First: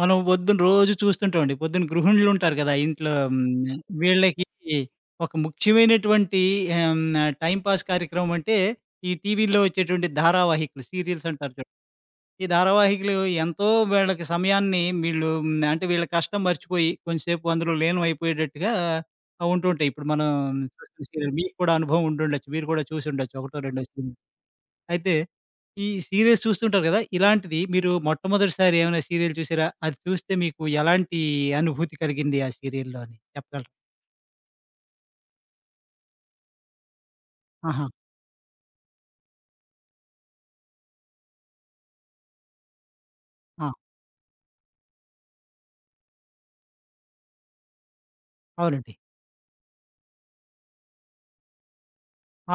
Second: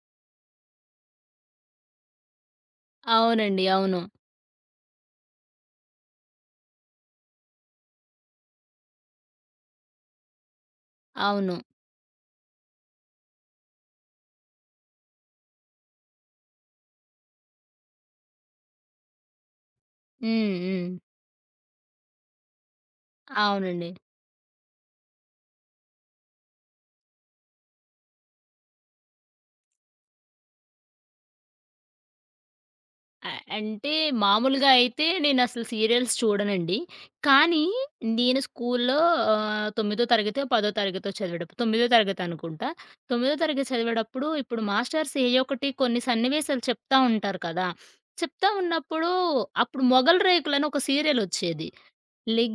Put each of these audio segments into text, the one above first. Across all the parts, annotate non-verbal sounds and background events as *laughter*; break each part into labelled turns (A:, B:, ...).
A: మనం పొద్దున రోజు చూస్తుంటామండి. పొద్దున గృహిణులుంటారు గదా! ఇంట్లో
B: అవునండి. అవును.
A: వీళ్ళకి ఒక ముఖ్యమైనటువంటి ఆహ్, హ్మ్. టైమ్ పాస్ కార్యక్రమం అంటే ఈ టీవీలో వచ్చేటువంటి ధారావాహికలు, సీరియల్స్ అంటారు
B: అవును.
A: చూడండి. ఈ ధారావాహికలు ఎంతో వీళ్ళకి సమయాన్ని వీళ్ళు అంటే వీళ్ళ కష్టం మర్చిపోయి కొంచెంసేపు అందులో లీనమైపోయేటట్టుగా ఉంటూ ఉంటాయి. ఇప్పుడు మనం
B: హ్మ్. హ్మ్.
A: చూస్తున్న సీరియల్ మీకు కూడా అనుభవం ఉండుండొచ్చు. మీరు కూడా చూసుండొచ్చు. ఒకటో రెండో
B: అవునండి.
A: సీరియల్. అయితే ఈ సీరియల్స్ చూస్తుంటారు కదా! ఇలాంటిది మీరు మొట్టమొదటిసారి ఏమైనా సీరియల్ చూసారా? అది చూస్తే మీకు ఎలాంటి అనుభూతి కలిగింది ఆ సీరియల్‌లో అని
B: అ
A: చెప్పగలరా?
B: అంటే మామూలుగా అయితే నేనసలు సీరియల్స్ చూడనండి. కానీ
A: ఆహా!
B: నేను స్కూల్లో 9 తరగతో, 10 తరగతో చదివేటప్పుడు 9 తరగతి అనుకుంటా. 9 తరగతి
A: ఆ!
B: చదివేటప్పుడు ఇప్పుడు మాస్టర్స్ ఏ ఒకటి కొన్ని సన్నివేశాలు చెప్తా ఉంటారు కదా! చెప్తా
A: అవునండి.
B: ఉన్నప్పుడు అప్పుడు 'మొగల్ రేకులని' ఒక సీరియలొచ్చేది.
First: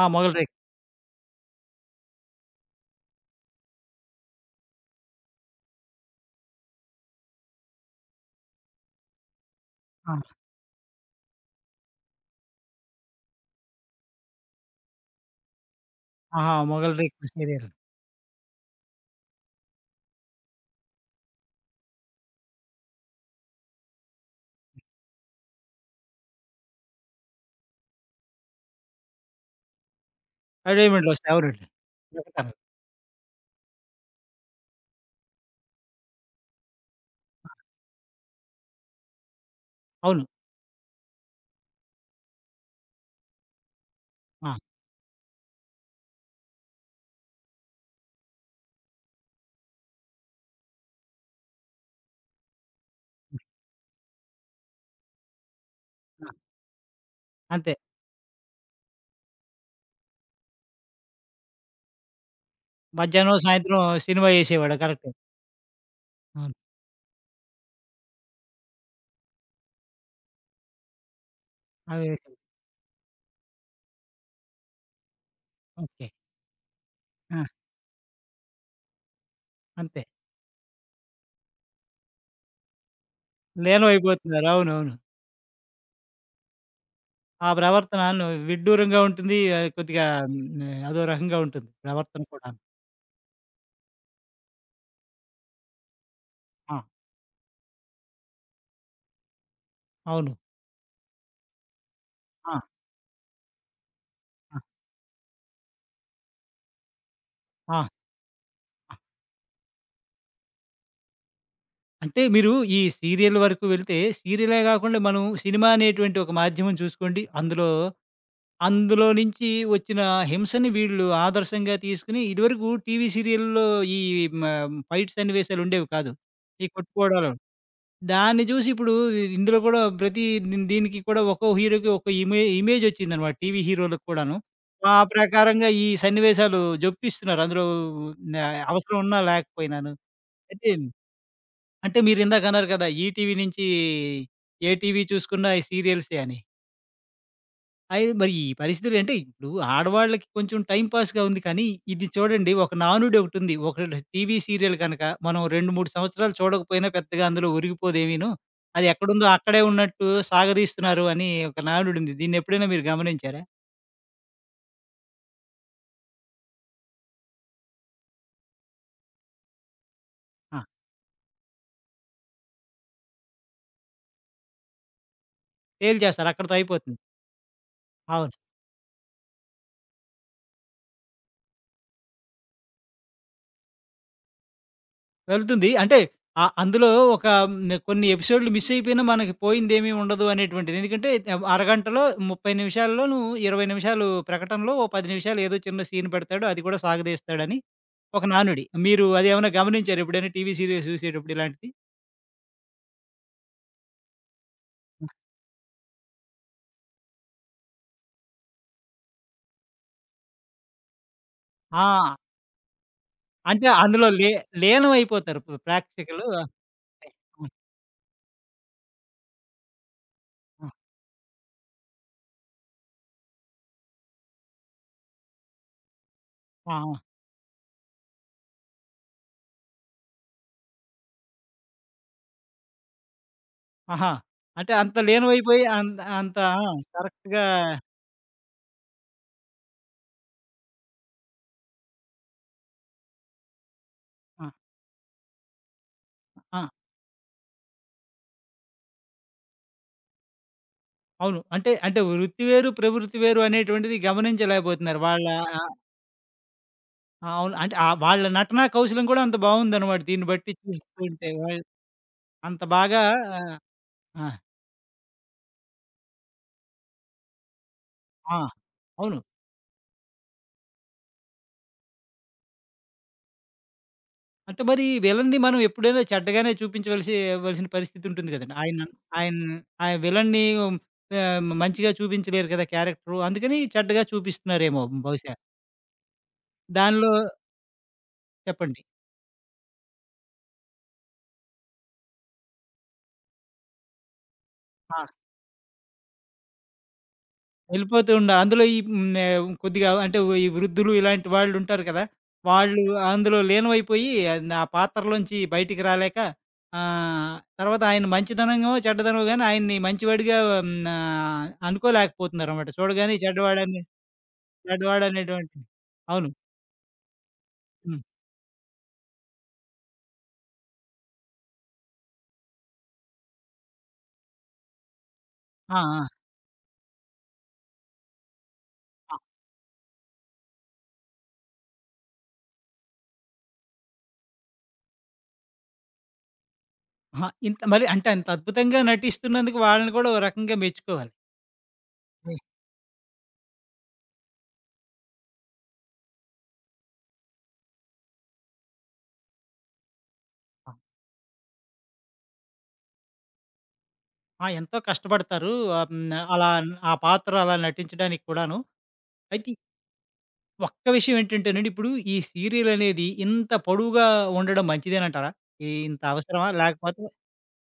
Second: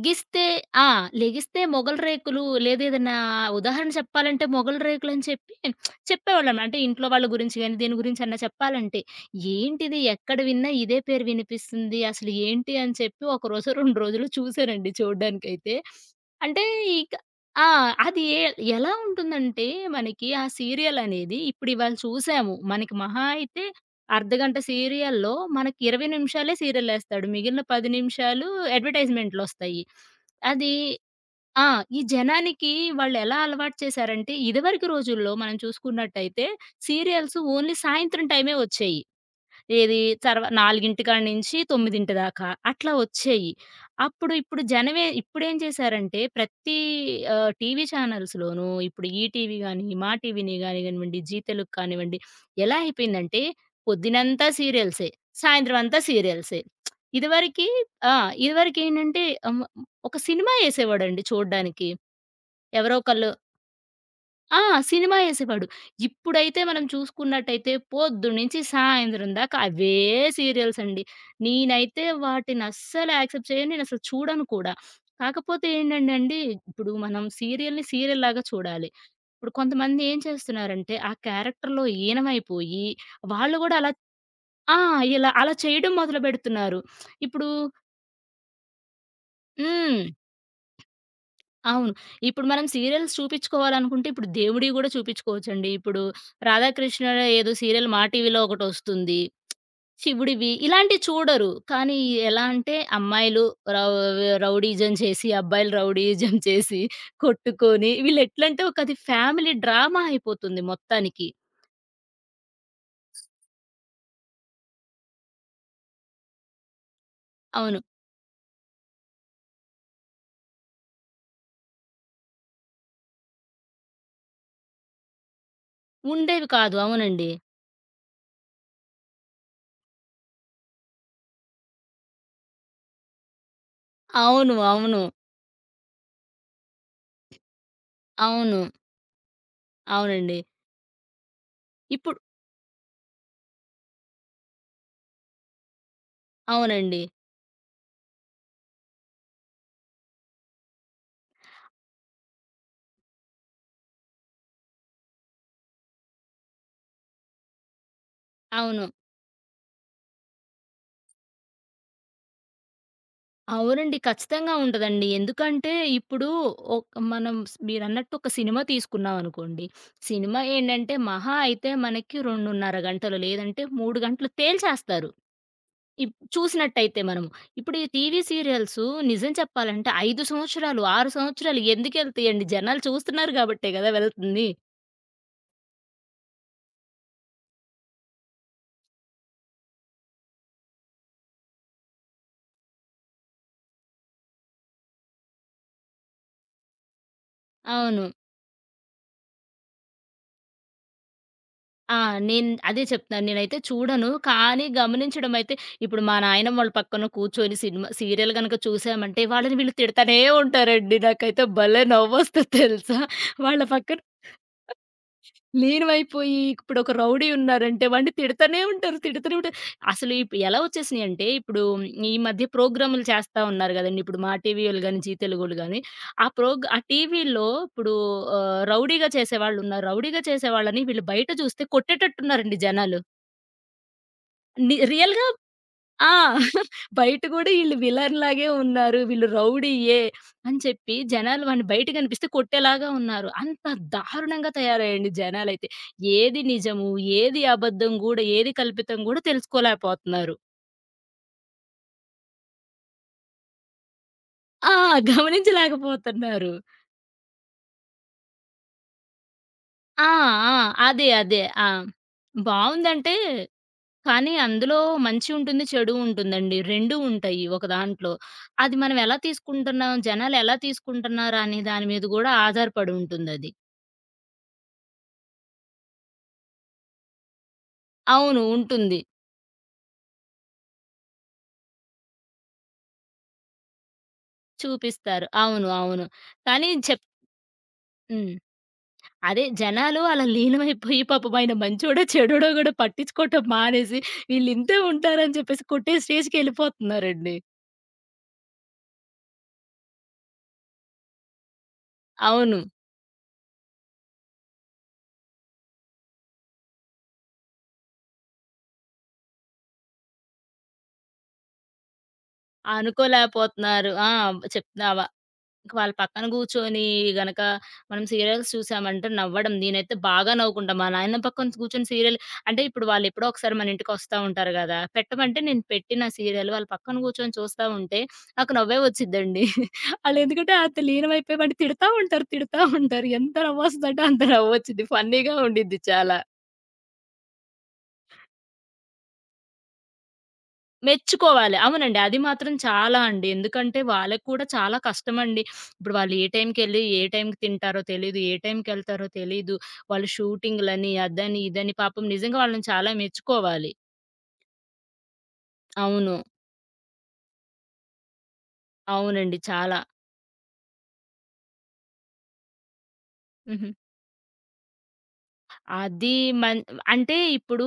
A: ఆ! 'మొగల్‌రేకు'.
B: ఆ! లెగిస్తే మొగలి రేకులు లేదా ఏదన్నా ఉదాహరణ చెప్పాలంటే మొగలి రేకులని చెప్పి చెప్పేవాళ్ళం. అంటే ఇంట్లో వాళ్ళ గురించి గాని, దీని గురించన్నా చెప్పాలంటే, ఏంటిది
A: ఆ!
B: ఎక్కడ విన్నా ఇదే పేరు వినిపిస్తుంది. అసలు ఏంటి అని చెప్పి ఒక రోజో, 2 రోజులు చూసానండి చూడ్డానికైతే.
A: ఆహా!
B: అంటే ఇక
A: 'మొగల్‌రేకు'
B: ఆ!
A: సీరియల్.
B: అది ఎలా ఉంటుందంటే మనకి ఆ సీరియల్ అనేది ఇప్పుడు ఇవాళ చూసాము. మనకి మహా అయితే అర్ధగంట సీరియల్‌లో మనకి 20 నిమిషాలే సీరియలేస్తాడు. మిగిలిన 10 నిమిషాలు అడ్వర్‌టైజ్‌మెంట్‌లొస్తాయి. అది
A: ఎంటర్‌టైన్‌మెంట్‌లో వస్తాయి.
B: ఆ!
A: అవునండి.
B: ఈ
A: ప్రకటనలు.
B: జనానికి వాళ్ళెలా అలవాటు చేశారంటే, ఇదివరకు రోజుల్లో మనం చూసుకున్నట్టయితే సీరియల్స్ ఓన్లీ సాయంత్రం టైమే వచ్చేయి. ఏది
A: అవును.
B: చర్వ 4:00 నుంచి 9:00 దాకా అట్లా వచ్చేయి. అప్పుడు
A: ఆ!
B: ఇప్పుడు జనమే ఇప్పుడేం చేశారంటే ప్రతి టీవీ ఛానల్స్‌లోనూ ఇప్పుడు ఈటీవీ గాని, మా టీవీని గాని కానివ్వండి, జీ తెలుగు కానివ్వండి, ఎలా అయిపోయిందంటే పొద్దునంతా సీరియల్సే. సాయంత్రం అంతా
A: ఆ!
B: సీరియల్సే. ఇదివరకి
A: అంతే.
B: ఆ! ఇదివరకేంటంటే ఆహ్, ఒక సినిమా యేసేవాడండి చూడ్డానికి. ఎవరో ఒకళ్ళు
A: మధ్యాహ్నం, సాయంత్రం సినిమా
B: ఆ!
A: యేసేవాడు. కరెక్టే.
B: సినిమా యేసేవాడు.
A: అవును.
B: ఇప్పుడైతే మనం చూసుకున్నట్టయితే పొద్దున్నుంచి సాయంత్రం దాకా అవే సీరియల్స్ అండి. నేనైతే
A: అవి యేసేవాడు.
B: వాటినస్సలు యాక్సెప్ట్ చేయను. నేనసలు చూడను కూడా. కాకపోతే
A: ఓకే.
B: ఏంటంటే అండి, ఇప్పుడు మనం
A: ఆ!
B: సీరియల్‌ని సీరియల్‌లాగా చూడాలి. ఇప్పుడు కొంతమంది
A: అంతే.
B: ఏం చేస్తున్నారంటే, ఆ క్యారెక్టర్‌లో లీనమైపోయి వాళ్ళు గూడా అలా
A: లీనమైపోతున్నారు.
B: ఆ!
A: అవునవును.
B: ఇలా అలా చేయడం మొదలుపెడుతున్నారు. ఇప్పుడు
A: ఆ ప్రవర్తన ను విడ్డూరంగా ఉంటుంది.
B: హ్మ్.
A: కొద్దిగా అదో రకంగా ఉంటుంది
B: అవును.
A: ప్రవర్తన
B: ఇప్పుడు
A: కూడా.
B: మనం సీరియల్స్ చూపించుకోవాలనుకుంటే ఇప్పుడు దేవుడివి గూడా చూపించుకోవచ్చండి. ఇప్పుడు
A: ఆ!
B: 'రాధాకృష్ణ' ఏదో సీరియల్ మా టీవీలో ఒకటొస్తుంది.
A: అవును.
B: 'శివుడివి' ఇలాంటివి చూడరు. కానీ ఎలా
A: ఆ!
B: అంటే అమ్మాయిలు రౌ
A: ఆ!
B: రౌడీయిజం చేసి, అబ్బాయిలు రౌడీయిజం *laughs* చేసి
A: ఆ!
B: కొట్టుకొని వీళ్ళెట్లంటే ఒక
A: ఆ!
B: అది ఫ్యామిలీ డ్రామా అయిపోతుంది మొత్తానికి.
A: అంటే మీరు ఈ సీరియల్ వరకు వెళ్తే, సీరియలే గాకుండా మనం సినిమా అనేటువంటి ఒక మాధ్యమం చూసుకోండి. అందులో,
B: అవును.
A: అందులో నుంచి వచ్చిన హింసని వీళ్ళు ఆదర్శంగా తీసుకొని, ఇదివరకు టీవీ సీరియల్‌లో ఈ మ ఫైట్ సన్నివేశాలుండేవి కాదు.
B: ఉండేవి
A: ఈ
B: కాదు. అవునండి.
A: కొట్టుకోవడాలు. దాన్ని చూసి ఇప్పుడు ఇందులో కూడా ప్రతి దీనికి కూడా ఒక్కో హీరోకి ఒక్కో ఇమేజొచ్చిందనమాట. టీవీ హీరోలకు కూడాను.
B: అవును.
A: ఆ
B: అవును.
A: ప్రకారంగా ఈ సన్నివేశాలు జొప్పిస్తున్నారు. అందులో న
B: అవును.
A: అవసరం ఉన్నా లేకపోయినాను.
B: అవునండి.
A: అయితే అంటే
B: ఇప్పుడు
A: మీరిందాకన్నారు కదా! ఈటీవీ నుంచి ఏ టీవీ చూసుకున్నా ఈ సీరియల్సే అని.
B: అవునండి.
A: అయి మరి ఈ పరిస్థితులు అంటే ఇప్పుడు ఆడవాళ్ళకి కొంచెం టైమ్ పాస్‌గా ఉంది కానీ, ఇది చూడండి ఒక నానుడొకటుంది. ఒక టీవీ సీరియల్ కనుక మనం 2, 3 సంవత్సరాలు చూడకపోయినా పెద్దగా అందులో ఒరిగిపోదేమీను.
B: అవును.
A: అది ఎక్కడుందో అక్కడే ఉన్నట్టు సాగదీస్తున్నారు అని ఒక నానుడుంది. దీన్నెప్పుడైనా మీరు గమనించారా?
B: అవునండి. ఖచ్చితంగా ఉంటదండి. ఎందుకంటే ఇప్పుడు ఒక్ మనం మీరన్నట్టు ఒక సినిమా తీసుకున్నాం అనుకోండి. సినిమా
A: ఆ!
B: ఏంటంటే మహా అయితే మనకి 2:30 గంటలు లేదంటే 3 గంటలు తేల్చేస్తారు.
A: తేల్చేస్తారు అక్కడితో అయిపోతుంది.
B: చూసినట్టయితే మనము. ఇప్పుడు ఈ టీవీ
A: అవును.
B: సీరియల్స్ నిజం చెప్పాలంటే 5 సంవత్సరాలు, 6 సంవత్సరాలు ఎందుకెళ్తాయండి? జనాలు చూస్తున్నారు కాబట్టే కదా వెళ్తుంది.
A: వెళ్తుంది. అంటే అందులో ఒక కొన్ని ఎపిసోడ్‌లు మిస్ అయిపోయినా మనకి పోయిందేమీ ఉండదు అనేటువంటిది. ఎందుకంటే అరగంటలో 30 నిమిషాల్లో నువ్వు 20 నిమిషాలు ప్రకటనలో ఓ 10 నిమిషాలు ఏదో చిన్న సీన్ పెడతాడు. అది కూడా సాగదీస్తాడని
B: అవును.
A: ఒక నానుడి. మీరు అదేమన్నా గమనించారా ఎప్పుడైనా టీవీ సీరియల్స్ చూసేటప్పుడు ఇలాంటిది?
B: ఆ! నేను అదే చెప్తున్నాను. నేనైతే చూడను. కానీ గమనించడం అయితే ఇప్పుడు మా నాయనమ్మ వాళ్ళ పక్కన కూర్చొని సినిమా సీరియల్ గనక చూసామంటే వాళ్ళని వీళ్ళు తిడతానే ఉంటారండి. నాకైతే భలే
A: ఆ!
B: నవ్వొస్తది తెలుసా! వాళ్ళ
A: అంటే
B: పక్కన
A: అందులో లీనమైపోతారు ప్రేక్షకులు.
B: లీనమైపోయి ఇప్పుడు ఒక రౌడీ
A: హ్మ్.
B: ఉన్నారంటే వాడిని తిడతానే ఉంటారు. తిడతనే ఉంటారు. అసలు ఇప్పుడు ఎలా
A: హ్మ్.
B: వచ్చేసినాయంటే ఇప్పుడు ఈ మధ్య ప్రోగ్రాములు చేస్తా ఉన్నారు గదండీ. ఇప్పుడు మా టీవీయోళ్ళు గాని, జీ తెలుగోళ్ళు గాని
A: ఆ!
B: ఆ
A: ఆ!
B: టీవీలో ఇప్పుడు రౌడీగా చేసేవాళ్ళున్నారు. రౌడీగా చేసేవాళ్ళని వీళ్ళు బయట చూస్తే కొట్టేటట్టున్నారండి జనాలు.
A: ఆహా! అంటే అంత
B: రియల్‌గా
A: లీనమైపోయి అంత
B: ఆ!
A: అంత
B: *laughs*
A: ఆ!
B: బయట
A: కరెక్ట్‌గా
B: గూడా ఈళ్ళు విలన్ లాగే ఉన్నారు. వీళ్ళు రౌడీయే అని చెప్పి జనాలు వాడిని బయట కనిపిస్తే కొట్టేలాగా ఉన్నారు. అంత
A: ఆ!
B: దారుణంగా తయారయ్యండి జనాలైతే. ఏది
A: ఆ!
B: నిజము, ఏది అబద్ధం గూడా, ఏది కల్పితం గూడా తెలుసుకోలేకపోతున్నారు.
A: అవును. అంటే వృత్తి వేరు, ప్రవృత్తి వేరు అనేటువంటిది
B: ఆ!
A: గమనించలేకపోతున్నారు. వాళ్ళ ఆ!
B: గమనించలేకపోతున్నారు.
A: ఆ, అవును. అంటే వాళ్ళ నటనా కౌశలం కూడా అంత బావుందనమాట
B: ఆ!
A: దీన్ని బట్టి
B: ఆ! అదే.
A: చూస్తుంటే.
B: అదే.
A: వాళ్ళు
B: ఆ!
A: అంత బాగా
B: బావుందంటే
A: ఆ!
B: కానీ అందులో మంచి ఉంటుంది, చెడు ఉంటుందండి. 2 ఉంటాయి ఒక దాంట్లో.
A: ఆ!
B: అది మనం ఎలా
A: అవును.
B: తీసుకుంటున్నాం, జనాలెలా తీసుకుంటున్నారు అనే దాని మీద గూడా ఆధారపడి ఉంటుందది.
A: అంటే మరి విలన్‌ని మనం ఎప్పుడైనా చెడ్డగానే చూపించవలసి వలసిన పరిస్థితి ఉంటుంది
B: అవును.
A: కదండీ. ఆయన
B: ఉంటుంది.
A: ఆయన ఆ విలన్‌ని మంచిగా చూపించలేరు కదా క్యారెక్టరు. అందుకని చెడ్డగా చూపిస్తున్నారేమో
B: చూపిస్తారు.
A: బహుశా.
B: అవును. అవును. కానీ
A: దానిలో
B: హ్మ్.
A: చెప్పండి.
B: అదే జనాలు అలా లీనమైపోయి పాపం ఆయన మంచోడో, చెడోడో గూడా పట్టించుకోవటం మానేసి వీళ్ళింతే
A: ఆ!
B: ఉంటారని చెప్పేసి కొట్టే స్టేజ్‌కెళ్ళిపోతున్నారండి.
A: వెళ్ళిపోతూ ఉండ అందులో ఈ కొద్దిగా అంటే ఈ వృద్ధులు ఇలాంటి వాళ్ళుంటారు కదా!
B: అవును.
A: వాళ్ళు అందులో లీనమైపోయి ఆ పాత్రలోంచి బయటికి రాలేక ఆహ్, తర్వాత ఆయన మంచితనమో, చెడ్డతనమో గాని ఆయన్ని మంచివాడిగా అనుకోలేకపోతున్నారన్నమాట. చూడగానే చెడ్డవాడని
B: అనుకోలేకపోతున్నారు. ఆ! చెప్తున్నావా
A: చెడ్డవాడనేటువంటి
B: ఇంక వాళ్ళ పక్కన
A: అవును.
B: గూర్చొని గనక
A: హ్మ్.
B: మనం సీరియల్స్ చూసామంటే నవ్వడం. నేనైతే బాగా నవ్వుకుంటా. మా నాయనమ్మ పక్కన కూర్చొని సీరియల్ అంటే ఇప్పుడు వాళ్ళెప్పుడో ఒకసారి మన ఇంటికొస్తా ఉంటారు గదా! పెట్టమంటే నేను
A: ఆ!
B: పెట్టిన
A: ఆ!
B: సీరియల్ వాళ్ళ పక్కన కూర్చొని చూస్తా ఉంటే నాకు నవ్వే
A: ఆ!
B: వచ్చిద్దండి. *laughs* ఆళ్ళెందుకంటే అంత లీనమైపోయి వాడిని తిడతా ఉంటారు, తిడతా ఉంటారు. ఎంత నవ్వొస్తదంటే అంత నవ్వొచ్చిద్ది. ఫన్నీగా ఉండిద్ది చాలా.
A: అహా! ఇంత మరి అంటే అంత అద్భుతంగా నటిస్తున్నందుకు వాళ్ళని కూడా ఓ రకంగా మెచ్చుకోవాలి.
B: మెచ్చుకోవాలి. అవునండి. అది
A: హ్మ్.
B: మాత్రం చాలా అండి. ఎందుకంటే వాళ్ళకి కూడా చాలా కష్టమండి. ఇప్పుడు వాళ్ళు ఏ టైంకెళ్ళి, ఏ టైంకి తింటారో తెలీదు. ఏ టైంకెళ్తారో తెలీదు. వాళ్ళు
A: ఆ!
B: షూటింగులని, అదని, ఇదని పాపం నిజంగా వాళ్ళని చాలా మెచ్చుకోవాలి.
A: ఆ, ఎంతో కష్టపడతారు. ఆహ్, హ్మ్,
B: అవును.
A: అలా ఆ పాత్ర అలా నటించడానికి కూడాను.
B: అవునండి.
A: అయితే
B: చాలా.
A: ఒక్క విషయం ఏంటంటేనండి, ఇప్పుడు ఈ సీరియలనేది ఇంత
B: హుహు.
A: పొడవుగా ఉండడం మంచిదేనంటారా? ఈ ఇంత
B: అది
A: అవసరమా?
B: మన్
A: లేకపోతే
B: అంటే ఇప్పుడు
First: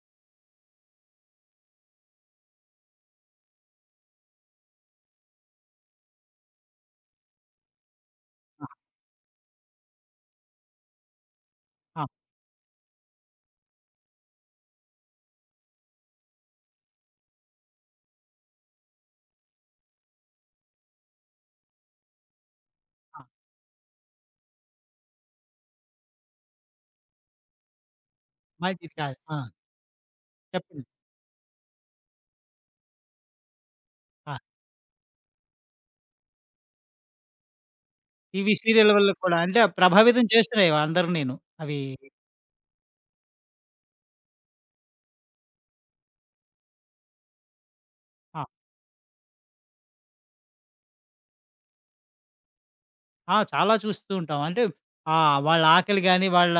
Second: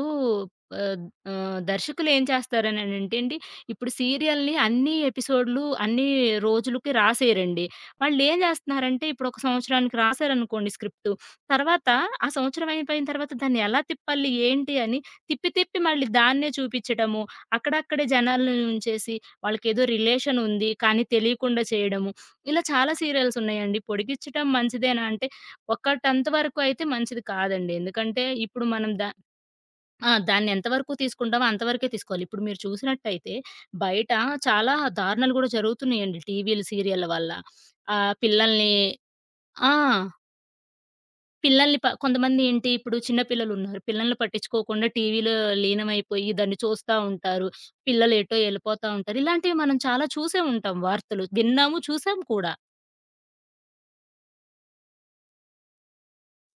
B: ఆహ్, దర్శకులు ఏం చేస్తారనంటే అండి, ఇప్పుడు సీరియల్‌ని అన్ని ఎపిసోడ్‌లు అన్ని రోజులకి రాసేయరండి. వాళ్ళేం
A: ఆ!
B: జేస్తన్నారంటే, ఇప్పుడు ఒక సంవత్సరానికి రాసారనుకోండి స్క్రిప్టు. తర్వాత
A: ఆ!
B: ఆ సంవత్సరం అయిపోయిన తర్వాత దాన్ని ఎలా తిప్పాలి, ఏంటి అని తిప్పి తిప్పి మళ్ళీ దాన్నే చూపిచ్చటము, అక్కడక్కడే జనాల్ని ఉంచేసి వాళ్ళకేదో రిలేషన్ ఉంది కానీ తెలియకుండా చేయడము. ఇలా చాలా
A: ఆ!
B: సీరియల్స్ ఉన్నాయండి. పొడిగిచ్చటం మంచిదేనా అంటే ఒక 10థ్ వరకు అయితే మంచిది కాదండి. ఎందుకంటే ఇప్పుడు
A: మంచిది
B: మనం
A: కాదు. ఆ!
B: ఆ! దాన్ని
A: చెప్పండి.
B: ఎంతవరకు తీసుకుంటామో అంతవరకే తీసుకోవాలి. ఇప్పుడు మీరు చూసినట్టయితే బయట
A: ఆ!
B: చాలా దారుణాలు గూడా జరుగుతున్నాయండి టీవీలు, సీరియళ్ళ వల్ల.
A: టీవీ
B: పిల్లల్ని
A: సీరియల్ వల్ల కూడా అంటే
B: ఆ!
A: ప్రభావితం చేస్తున్నాయి అందరినీను. అవి
B: పిల్లల్ని కొంతమంది ఏంటి ఇప్పుడు చిన్న పిల్లలున్నారు. పిల్లల్ని పట్టించుకోకుండా టీవీలో లీనమైపోయి దాన్ని చూస్తా ఉంటారు. పిల్లలు ఎటో
A: ఆ!
B: ఎళ్ళిపోతా ఉంటారు. ఇలాంటివి మనం చాలా చూసే ఉంటాం వార్తలు. విన్నాము, చూసాం కూడా.
A: ఆ! చాలా చూస్తూ ఉంటాం. అంటే ఆ! వాళ్ళ ఆకలి గాని, వాళ్ళ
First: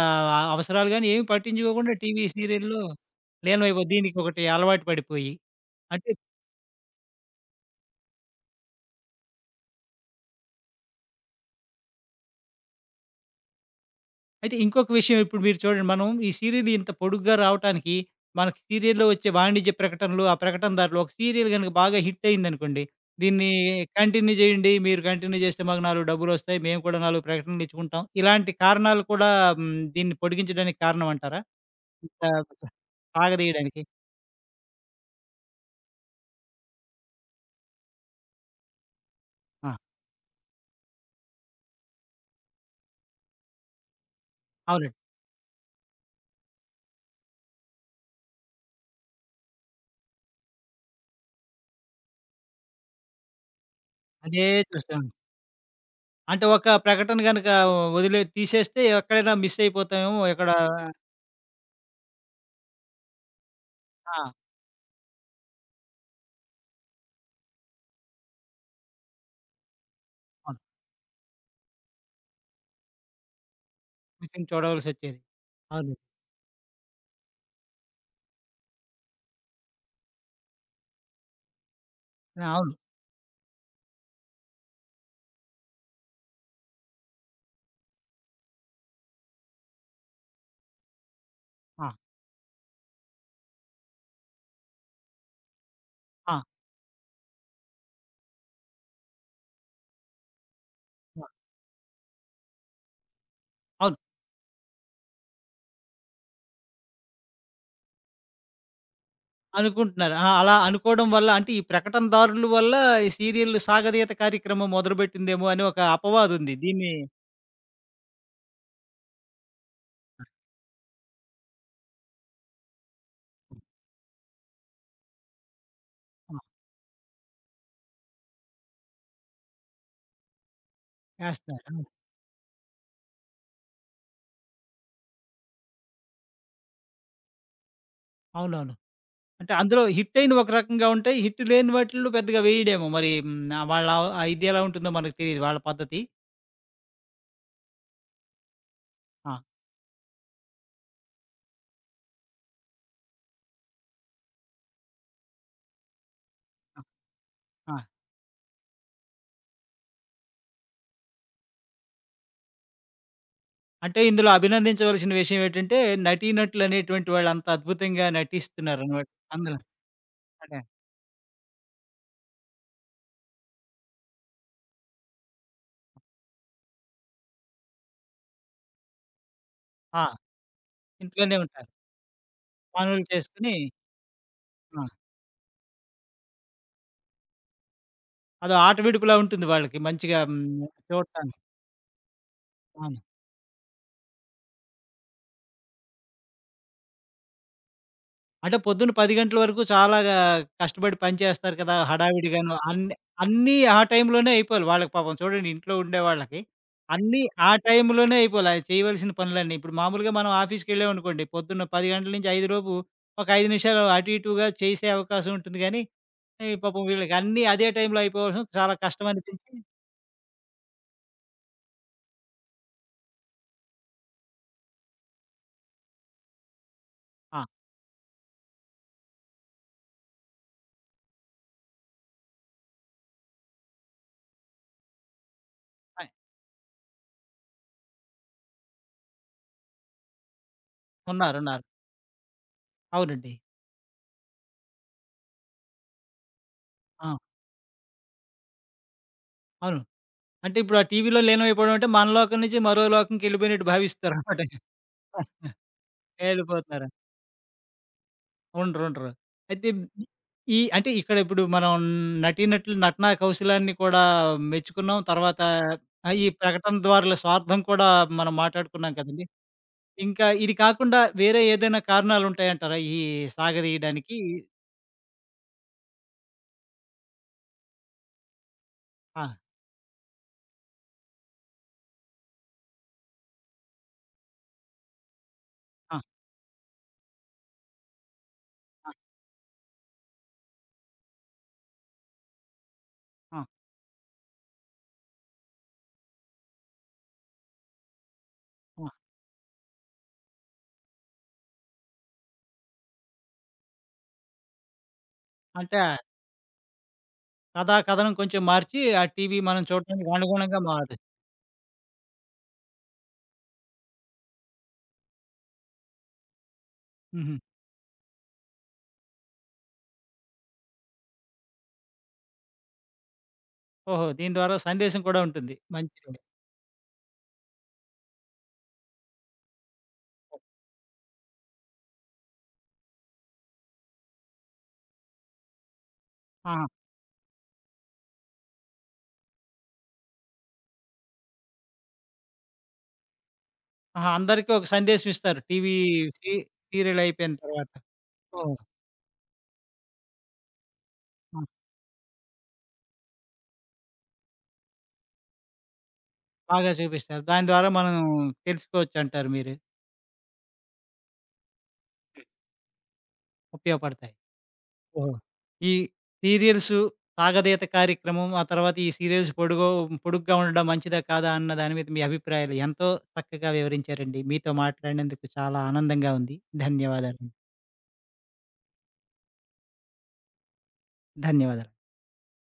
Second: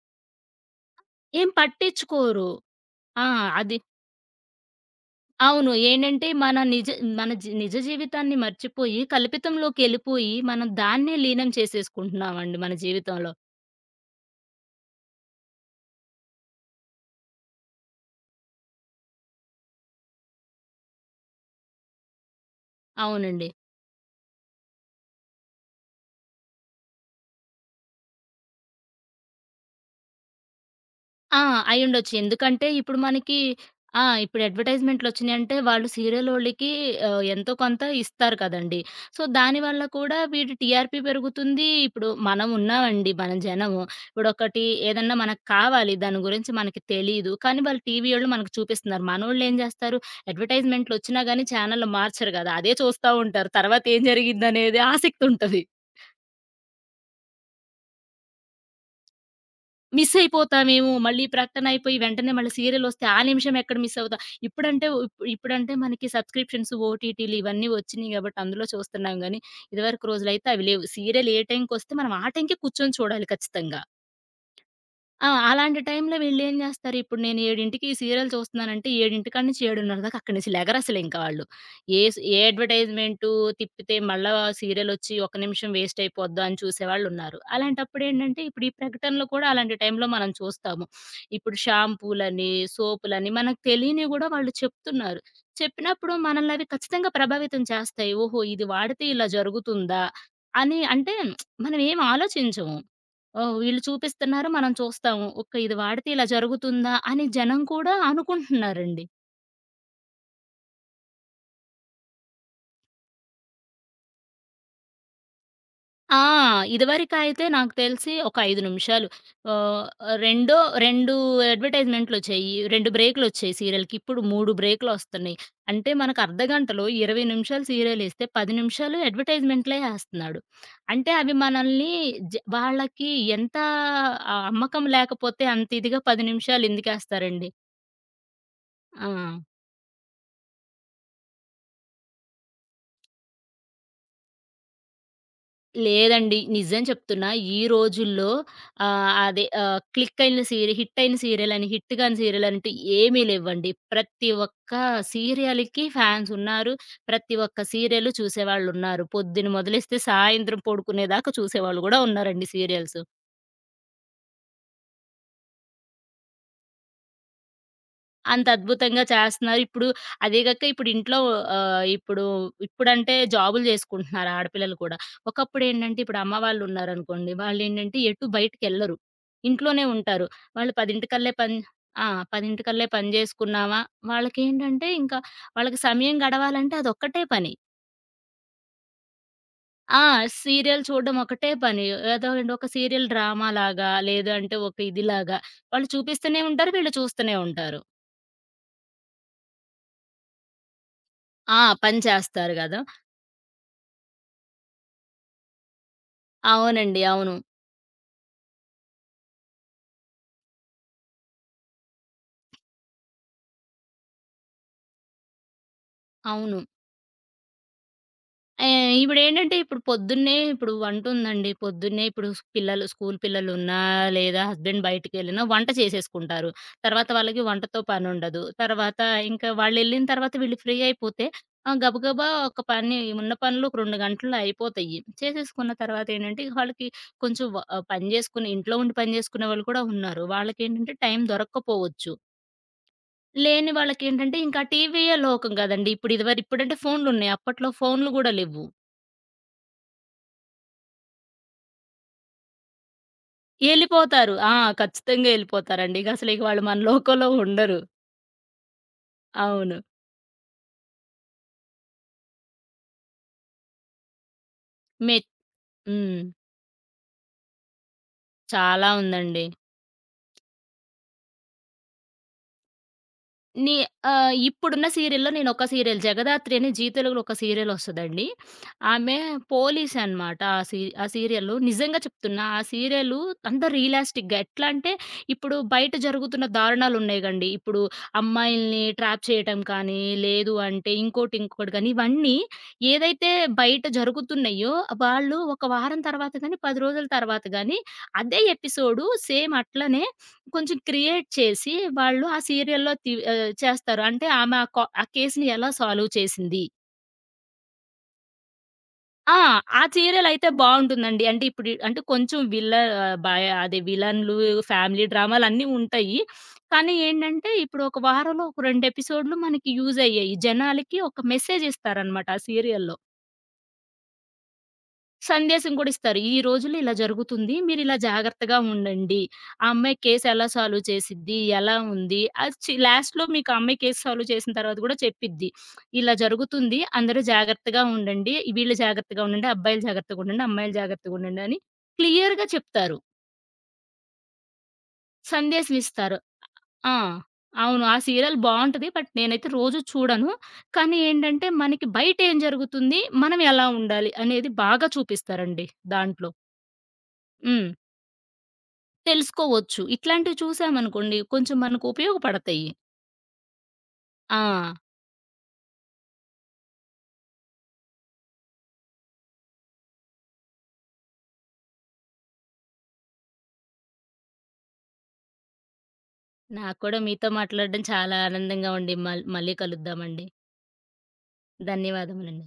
A: అవసరాలు గాని ఏమి
B: ఏం
A: పట్టించుకోకుండా టీవీ
B: పట్టించుకోరు.
A: సీరియల్‌లో
B: ఆ! అది
A: లీనమైపో దీనికొకటి అలవాటు పడిపోయి.
B: అవును.
A: అంటే
B: ఏంటంటే మన నిజ జీవితాన్ని మర్చిపోయి, కల్పితంలోకెళ్ళిపోయి, మనం దాన్నే లీనం చేసేసుకుంటున్నామండి మన జీవితంలో.
A: అయితే ఇంకొక విషయం ఇప్పుడు మీరు చూడండి. మనం ఈ సీరియల్ ఇంత పొడుగ్గా రావటానికి మనకి సీరియల్‌లో వచ్చే వాణిజ్య ప్రకటనలు, ఆ ప్రకటనదారులు ఒక సీరియల్ గనుక బాగా హిట్ అయిందనుకోండి. దీన్ని
B: అవునండి.
A: కంటిన్యూ చేయండి. మీరు కంటిన్యూ చేస్తే మాకు 4 డబ్బులొస్తాయి. మేము కూడా 4 ప్రకటనలు ఇచ్చుకుంటాం. ఇలాంటి కారణాలు కూడా దీన్ని పొడిగించడానికి కారణం
B: ఆ!
A: అంటారా?
B: అయ్యుండొచ్చు.
A: ఇంత
B: ఎందుకంటే ఇప్పుడు మనకి
A: సాగదీయడానికి.
B: ఆ! ఇప్పుడు అడ్వర్‌టైజ్‌మెంట్‌లొచ్చినియంటే వాళ్ళు సీరియలోళ్ళకి ఎంతో కొంత ఇస్తారు కదండీ! సో,
A: ఆ!
B: దానివల్ల కూడా వీటి టీఆర్‌పీ పెరుగుతుంది. ఇప్పుడు మనం ఉన్నామండి మనం జనము. ఇప్పుడొకటి
A: అవునండి.
B: ఏదన్నా మనకు కావాలి దాని గురించి మనకి తెలీదు. కానీ వాళ్ళు టీవీయోళ్ళు మనకు చూపిస్తున్నారు. మనోళ్ళేం జేస్తారు అడ్వర్‌టైజ్‌మెంట్‌లొచ్చినా గాని ఛానెల్‌లు మార్చరు గదా! అదే చూస్తా ఉంటారు. తర్వాతేం
A: అదే
B: జరిగిద్దనేది
A: చూస్తాం.
B: ఆసక్తుంటది.
A: అంటే ఒక ప్రకటన గనక వదిలే తీసేస్తే ఎక్కడైనా మిస్
B: మిస్
A: అయిపోతామేమో ఎక్కడ
B: అయిపోతామేమో. మళ్ళీ ప్రకటన అయిపోయి వెంటనే మళ్ళీ సీరియలొస్తే ఆ నిమిషం ఎక్కడ మిస్ అవుతాం.
A: ఆ!
B: ఇప్పుడంటే ఇప్పుడంటే మనకి సబ్‌స్క్రిప్షన్స్, ఓటీటీలు ఇవన్నీ వచ్చినియి గాబట్టి అందులో చూస్తున్నాం గానీ, ఇదివరకు రోజులైతే
A: అవును.
B: అవి లేవు. సీరియల్ ఏ టైంకొస్తే మనం ఆ టైంకే కూర్చొని చూడాలి ఖచ్చితంగా.
A: మిస్సింగ్ చూడవలసొచ్చేది.
B: ఆ! అలాంటి
A: అవును. అవును.
B: టైంలో వీళ్ళేం జేస్తారు, ఇప్పుడు నేను 7:00కి ఈ సీరియల్ చూస్తున్నానంటే 7:00 నుంచి 7:30 దాకా అక్కడి నుంచి లెగరసలింక వాళ్ళు. ఏ
A: ఆ! అవును,
B: అడ్వర్‌టైజ్‌మెంటు తిప్పితే మళ్ళా సీరియలొచ్చి ఒక్క నిమిషం వేస్ట్ అయిపోద్దా అని చూసేవాళ్ళున్నారు. అలాంటప్పుడేంటంటే, ఇప్పుడు ఈ ప్రకటనలు కూడా అలాంటి టైంలో మనం చూస్తాము. ఇప్పుడు షాంపూలని, సోపులని మనకు తెలియనివి గూడా వాళ్ళు చెప్తున్నారు. చెప్పినప్పుడు
A: ఆ!
B: మనల్ని అవి ఖచ్చితంగా ప్రభావితం చేస్తాయి. ఓహో! ఇది వాడితే ఇలా జరుగుతుందా అని అంటే
A: ఆ!
B: మనం ఏం ఆలోచించము. ఓహ్! వీళ్ళు
A: అవును.
B: చూపిస్తున్నారు. మనం చూస్తాము. ఓకే. ఇది వాడితే ఇలా జరుగుతుందా? అని జనం కూడా అనుకుంటున్నారండి.
A: అనుకుంటున్నారు. ఆ! అలా అనుకోవడం వల్ల అంటే ఈ ప్రకటనదారుల వల్ల ఈ సీరియల్ సాగదీత కార్యక్రమం మొదలుపెట్టిందేమో అని ఒక
B: ఆ!
A: అపవాదుంది. దీన్ని
B: ఇదివరకైతే నాకు తెలిసి ఒక 5 నిమిషాలు ఆహ్, రెండో 2 అడ్వర్టైజ్‌మెంట్‌లొచ్చేయి. 2 బ్రేకులొచ్చేయి సీరియల్‌కి. ఇప్పుడు 3 బ్రేకులొస్తున్నాయి. అంటే మనకు
A: ఆ!
B: అర్ధగంటలో 20 నిమిషాలు సీరియలేస్తే 10 నిమిషాలు అడ్వర్టైజ్‌మెంట్‌లే ఏస్తన్నాడు. అంటే అవి
A: ఏస్తారు. అవును.
B: మనల్ని వాళ్ళకి ఎంత ఆ అమ్మకం లేకపోతే అంత ఇదిగా 10 నిమిషాలు ఎందుకేస్తారండి?
A: అవునవును.
B: ఆ!
A: అంటే అందులో హిట్టయినవి ఒక రకంగా ఉంటాయి. హిట్ లేని వాటిల్లో పెద్దగా వేయడేమో మరి వాళ్ళ ఆ ఇది ఎలా ఉంటుందో మనకు తెలీదు వాళ్ళ పద్ధతి.
B: లేదండి. నిజం చెప్తున్నా. ఈ రోజుల్లో
A: ఆ!
B: అదే క్లిక్ అయిన సీరి హిట్ అయిన సీరియలని, హిట్ కాని సీరియల్ అంటూ ఏమీ లేవ్వండి. ప్రతి ఒక్క సీరియల్‌కి ఫ్యాన్స్ ఉన్నారు.
A: ఆ!
B: ప్రతి ఒక్క
A: ఆ!
B: సీరియల్ చూసేవాళ్ళున్నారు. పొద్దున మొదలెస్తే సాయంత్రం పడుకునేదాకా చూసేవాళ్ళు గూడా ఉన్నారండి సీరియల్స్.
A: అంటే ఇందులో అభినందించవలసిన విషయం ఏంటంటే నటీనటులనేటువంటి వాళ్ళంత అద్భుతంగా
B: అంత అద్భుతంగా
A: నటిస్తున్నారనమాట. అందులో
B: చేస్తున్నారు. ఇప్పుడు అదే
A: అంటే
B: గాక ఇప్పుడు ఇంట్లో ఇప్పుడు ఇప్పుడంటే జాబులు జేసుకుంటున్నారు ఆడపిల్లలు కూడా. ఒకప్పుడేంటంటే ఇప్పుడు అమ్మ వాళ్ళున్నారనుకోండి, వాళ్ళేంటంటే ఎటు బయటికెళ్ళరు. ఇంట్లోనే
A: ఆ!
B: ఉంటారు. వాళ్ళు 10:00కల్లే
A: ఇంట్లోనే
B: పని
A: ఉంటారు.
B: ఆ! 10:00కల్లే
A: పనులు
B: పని
A: చేసుకొని
B: జేసుకున్నామా,
A: ఆ!
B: వాళ్ళకేంటంటే ఇంకా వాళ్ళకి సమయం గడవాలంటే అదొక్కటే పని.
A: అదో ఆట విడుపులా ఉంటుంది వాళ్ళకి
B: ఆ!
A: మంచిగా
B: సీరియల్ చూడడం
A: చూడటానికి.
B: ఒకటే పని. ఏదో ఏంటి ఒక
A: అవును.
B: సీరియల్ డ్రామాలాగా, లేదు అంటే ఒక ఇదిలాగా వాళ్ళు చూపిస్తూనే ఉంటారు, వీళ్ళు చూస్తూనే ఉంటారు.
A: అంటే పొద్దున్న 10 గంటల వరకు చాలా గా కష్టపడి పని చేస్తారు
B: ఆ!
A: కదా!
B: పని చేస్తారు
A: హడావిడిగాను
B: గదా!
A: అన్ని అన్నీ ఆ టైంలోనే అయిపోవాలి వాళ్ళకి పాపం చూడండి ఇంట్లో ఉండేవాళ్ళకి.
B: అవునండి.
A: అన్నీ
B: అవును.
A: ఆ టైంలోనే అయిపోవాలి. ఆ చేయవలసిన పనులన్నీ. ఇప్పుడు మామూలుగా మనం ఆఫీస్‌కెళ్ళామనుకోండి పొద్దున్న 10 గంటల నుంచి 5 లోపు ఒక 5 నిమిషాలు అటు ఇటుగా చేసే అవకాశం ఉంటుంది గానీ, ఈ
B: అవును.
A: పాపం వీళ్ళకి అన్నీ అదే టైంలో అయిపోవడం
B: ఏ
A: చాలా కష్టం అనిపించి
B: ఇప్పుడేంటంటే ఇప్పుడు పొద్దున్నే ఇప్పుడు వంటుందండి. పొద్దున్నే ఇప్పుడు పిల్లలు స్కూల్ పిల్లలున్నా, లేదా హస్బెండ్ బయటికెళ్ళినా వంట చేసేసుకుంటారు. తర్వాత వాళ్ళకి
A: ఆ!
B: వంటతో పనుండదు. తర్వాత ఇంకా వాళ్ళెళ్ళిన తర్వాత వీళ్ళు ఫ్రీ అయిపోతే గబగబా ఒక పని ఉన్న పనులు ఒక 2 గంటల్లో అయిపోతాయి. చేసేసుకున్న తర్వాత
A: అయ్
B: ఏంటంటే ఇక వాళ్ళకి కొంచెం పని చేసుకుని ఇంట్లో ఉండి పని చేసుకునే వాళ్ళు కూడా ఉన్నారు. వాళ్ళకేంటంటే టైం
A: ఉన్నారు. ఉన్నారు.
B: దొరక్కపోవచ్చు.
A: అవునండి.
B: లేని వాళ్ళకేంటంటే ఇంకా టీవీయే లోకం గదండీ! ఇప్పుడు ఇప్పుడంటే
A: ఆ!
B: ఫోన్లున్నాయి. అప్పట్లో ఫోన్లు గూడా లెవ్వు.
A: అవును. అంటే ఇప్పుడు ఆ టీవీలో లీనమైపోవడం అంటే మన లోకం నుంచి మరో లోకంకి వెళ్ళిపోయినట్టు
B: యెళ్ళిపోతారు.
A: భావిస్తారనమాట.
B: ఆ! ఖచ్చితంగా యెళ్ళిపోతారండి. ఇగసలు ఇక వాళ్ళు మన
A: వెళ్ళిపోతున్నారు.
B: లోకంలో ఉండరు.
A: ఉండరు. ఉండరు. అయితే
B: అవును.
A: ఈ అంటే ఇక్కడ ఇప్పుడు మనం నటీనటుల నటనా కౌశలాన్ని కూడా మెచ్చుకున్నాం.
B: మె
A: తర్వాత
B: హ్మ్.
A: ఈ ప్రకటన ద్వారుల స్వార్థం కూడా మనం
B: చాలా
A: మాట్లాడుకున్నాం కదండీ!
B: ఉందండి.
A: ఇంకా ఇది కాకుండా వేరే ఏదైనా కారణాలుంటాయంటారా? ఈ
B: నీ
A: సాగదీయడానికి?
B: ఇప్పుడున్న సీరియల్‌లో నేనొక సీరియల్ 'జగదాత్రి' అని జీ తెలుగులో ఒక సీరియల్ ఒస్తదండి. ఆమె
A: ఆ!
B: పోలీస్ అనమాట. ఆ సీరియల్లు. నిజంగా చెప్తున్నా ఆ సీరియలు అంతా రియలిస్టిక్‌గా ఎట్లా అంటే ఇప్పుడు బయట
A: ఆ!
B: జరుగుతున్న దారుణాలున్నాయి గండి. ఇప్పుడు అమ్మాయిల్ని
A: ఆ!
B: ట్రాప్ చేయటం కానీ, లేదు అంటే ఇంకోటి, ఇంకోటి గాని ఇవన్నీ ఏదైతే
A: ఆ!
B: బయట జరుగుతున్నయ్యో వాళ్ళు ఒక వారం తర్వాత గాని, 10 రోజుల తర్వాత గాని అదే
A: ఆ!
B: ఎపిసోడు సేమ్ అట్లనే కొంచెం క్రియేట్ చేసి వాళ్ళు ఆ సీరియల్‌లో చేస్తారు. అంటే ఆమె ఆ కేస్‌ని ఎలా
A: అంటే
B: సాల్వ్ చేసింది.
A: కథా కథనం కొంచెం మార్చి ఆ
B: ఆ!
A: టీవీ మనం
B: ఆ
A: చూడడానికి
B: సీరియల్ అయితే
A: అనుగుణంగా మారు
B: బావుంటుందండి. అంటే ఇప్పుడు ఈ- అంటే కొంచెం విల్ల భయ అదే విలన్లు, ఫ్యామిలీ డ్రామాలన్నీ ఉంటాయి. కానీ
A: హుహు.
B: ఏంటంటే ఇప్పుడు ఒక వారంలో ఒక 2 ఎపిసోడ్‌లు మనకి యూజ్ అయ్యాయి. జనాలకి ఒక మెసేజ్ ఇస్తారనమాట ఆ సీరియల్‌లో.
A: ఓహో! దీని ద్వారా సందేశం కూడా ఉంటుంది.
B: సందేశం కూడా
A: మంచిది.
B: ఇస్తారు.
A: ఉంటుంది.
B: "ఈ రోజుల్లో ఇలా జరుగుతుంది. మీరిలా జాగ్రత్తగా ఉండండి. ఆ అమ్మాయి కేస్ ఎలా సాల్వ్ చేసిద్ది? ఎలా ఉంది?" అది చి లాస్ట్‌లో మీకు ఆ అమ్మాయి కేస్ సాల్వ్ చేసిన తర్వాత కూడా చెప్పిద్ది. "ఇలా
A: ఆహా!
B: జరుగుతుంది. అందరూ జాగ్రత్తగా ఉండండి. వీళ్ళు జాగ్రత్తగా ఉండండి. అబ్బాయిలు జాగ్రత్తగా ఉండండి. అమ్మాయిలు జాగ్రత్తగా ఉండండి" అని క్లియర్‌గా చెప్తారు.
A: ఆహా! అందరికీ ఒక సందేశం ఇస్తారు. టీవీ
B: సందేశం ఇస్తారు.
A: సీ
B: ఆ!
A: సీరియల్ అయిపోయిన తర్వాత.
B: అవును. ఆ సీరియల్
A: ఓహ్!
B: బావుంటది. బట్ నేనైతే రోజు చూడను. కానీ
A: ఆ!
B: ఏంటంటే, మనకి బయట ఏం జరుగుతుంది? మనం ఎలా ఉండాలి? అనేది బాగా చూపిస్తారండి దాంట్లో.
A: బాగా చూపిస్తారు. దాని
B: హ్మ్.
A: ద్వారా మనం తెలుసుకోవచ్చంటారు మీరు.
B: తెలుసుకోవచ్చు. ఇట్లాంటివి చూసామనుకోండి కొంచెం మనకు ఉపయోగపడతాయి.
A: ఉపయోగపడతాయి.
B: ఆ!
A: ఓహో! ఈ సీరియల్స్ సాగదీత కార్యక్రమం, ఆ తర్వాత ఈ సీరియల్స్ పొడుగ్గా ఉండడం మంచిదా? కాదా? అన్న దాని మీద మీ అభిప్రాయాలు ఎంతో చక్కగా వివరించారండి. మీతో మాట్లాడినందుకు చాలా ఆనందంగా ఉంది.
B: నాకు కూడా
A: ధన్యవాదాలు.
B: మీతో మాట్లాడడం చాలా ఆనందంగా ఉంది. మళ్ళీ కలుద్దామండి.
A: ధన్యవాదాలు.
B: ధన్యవాదములండి.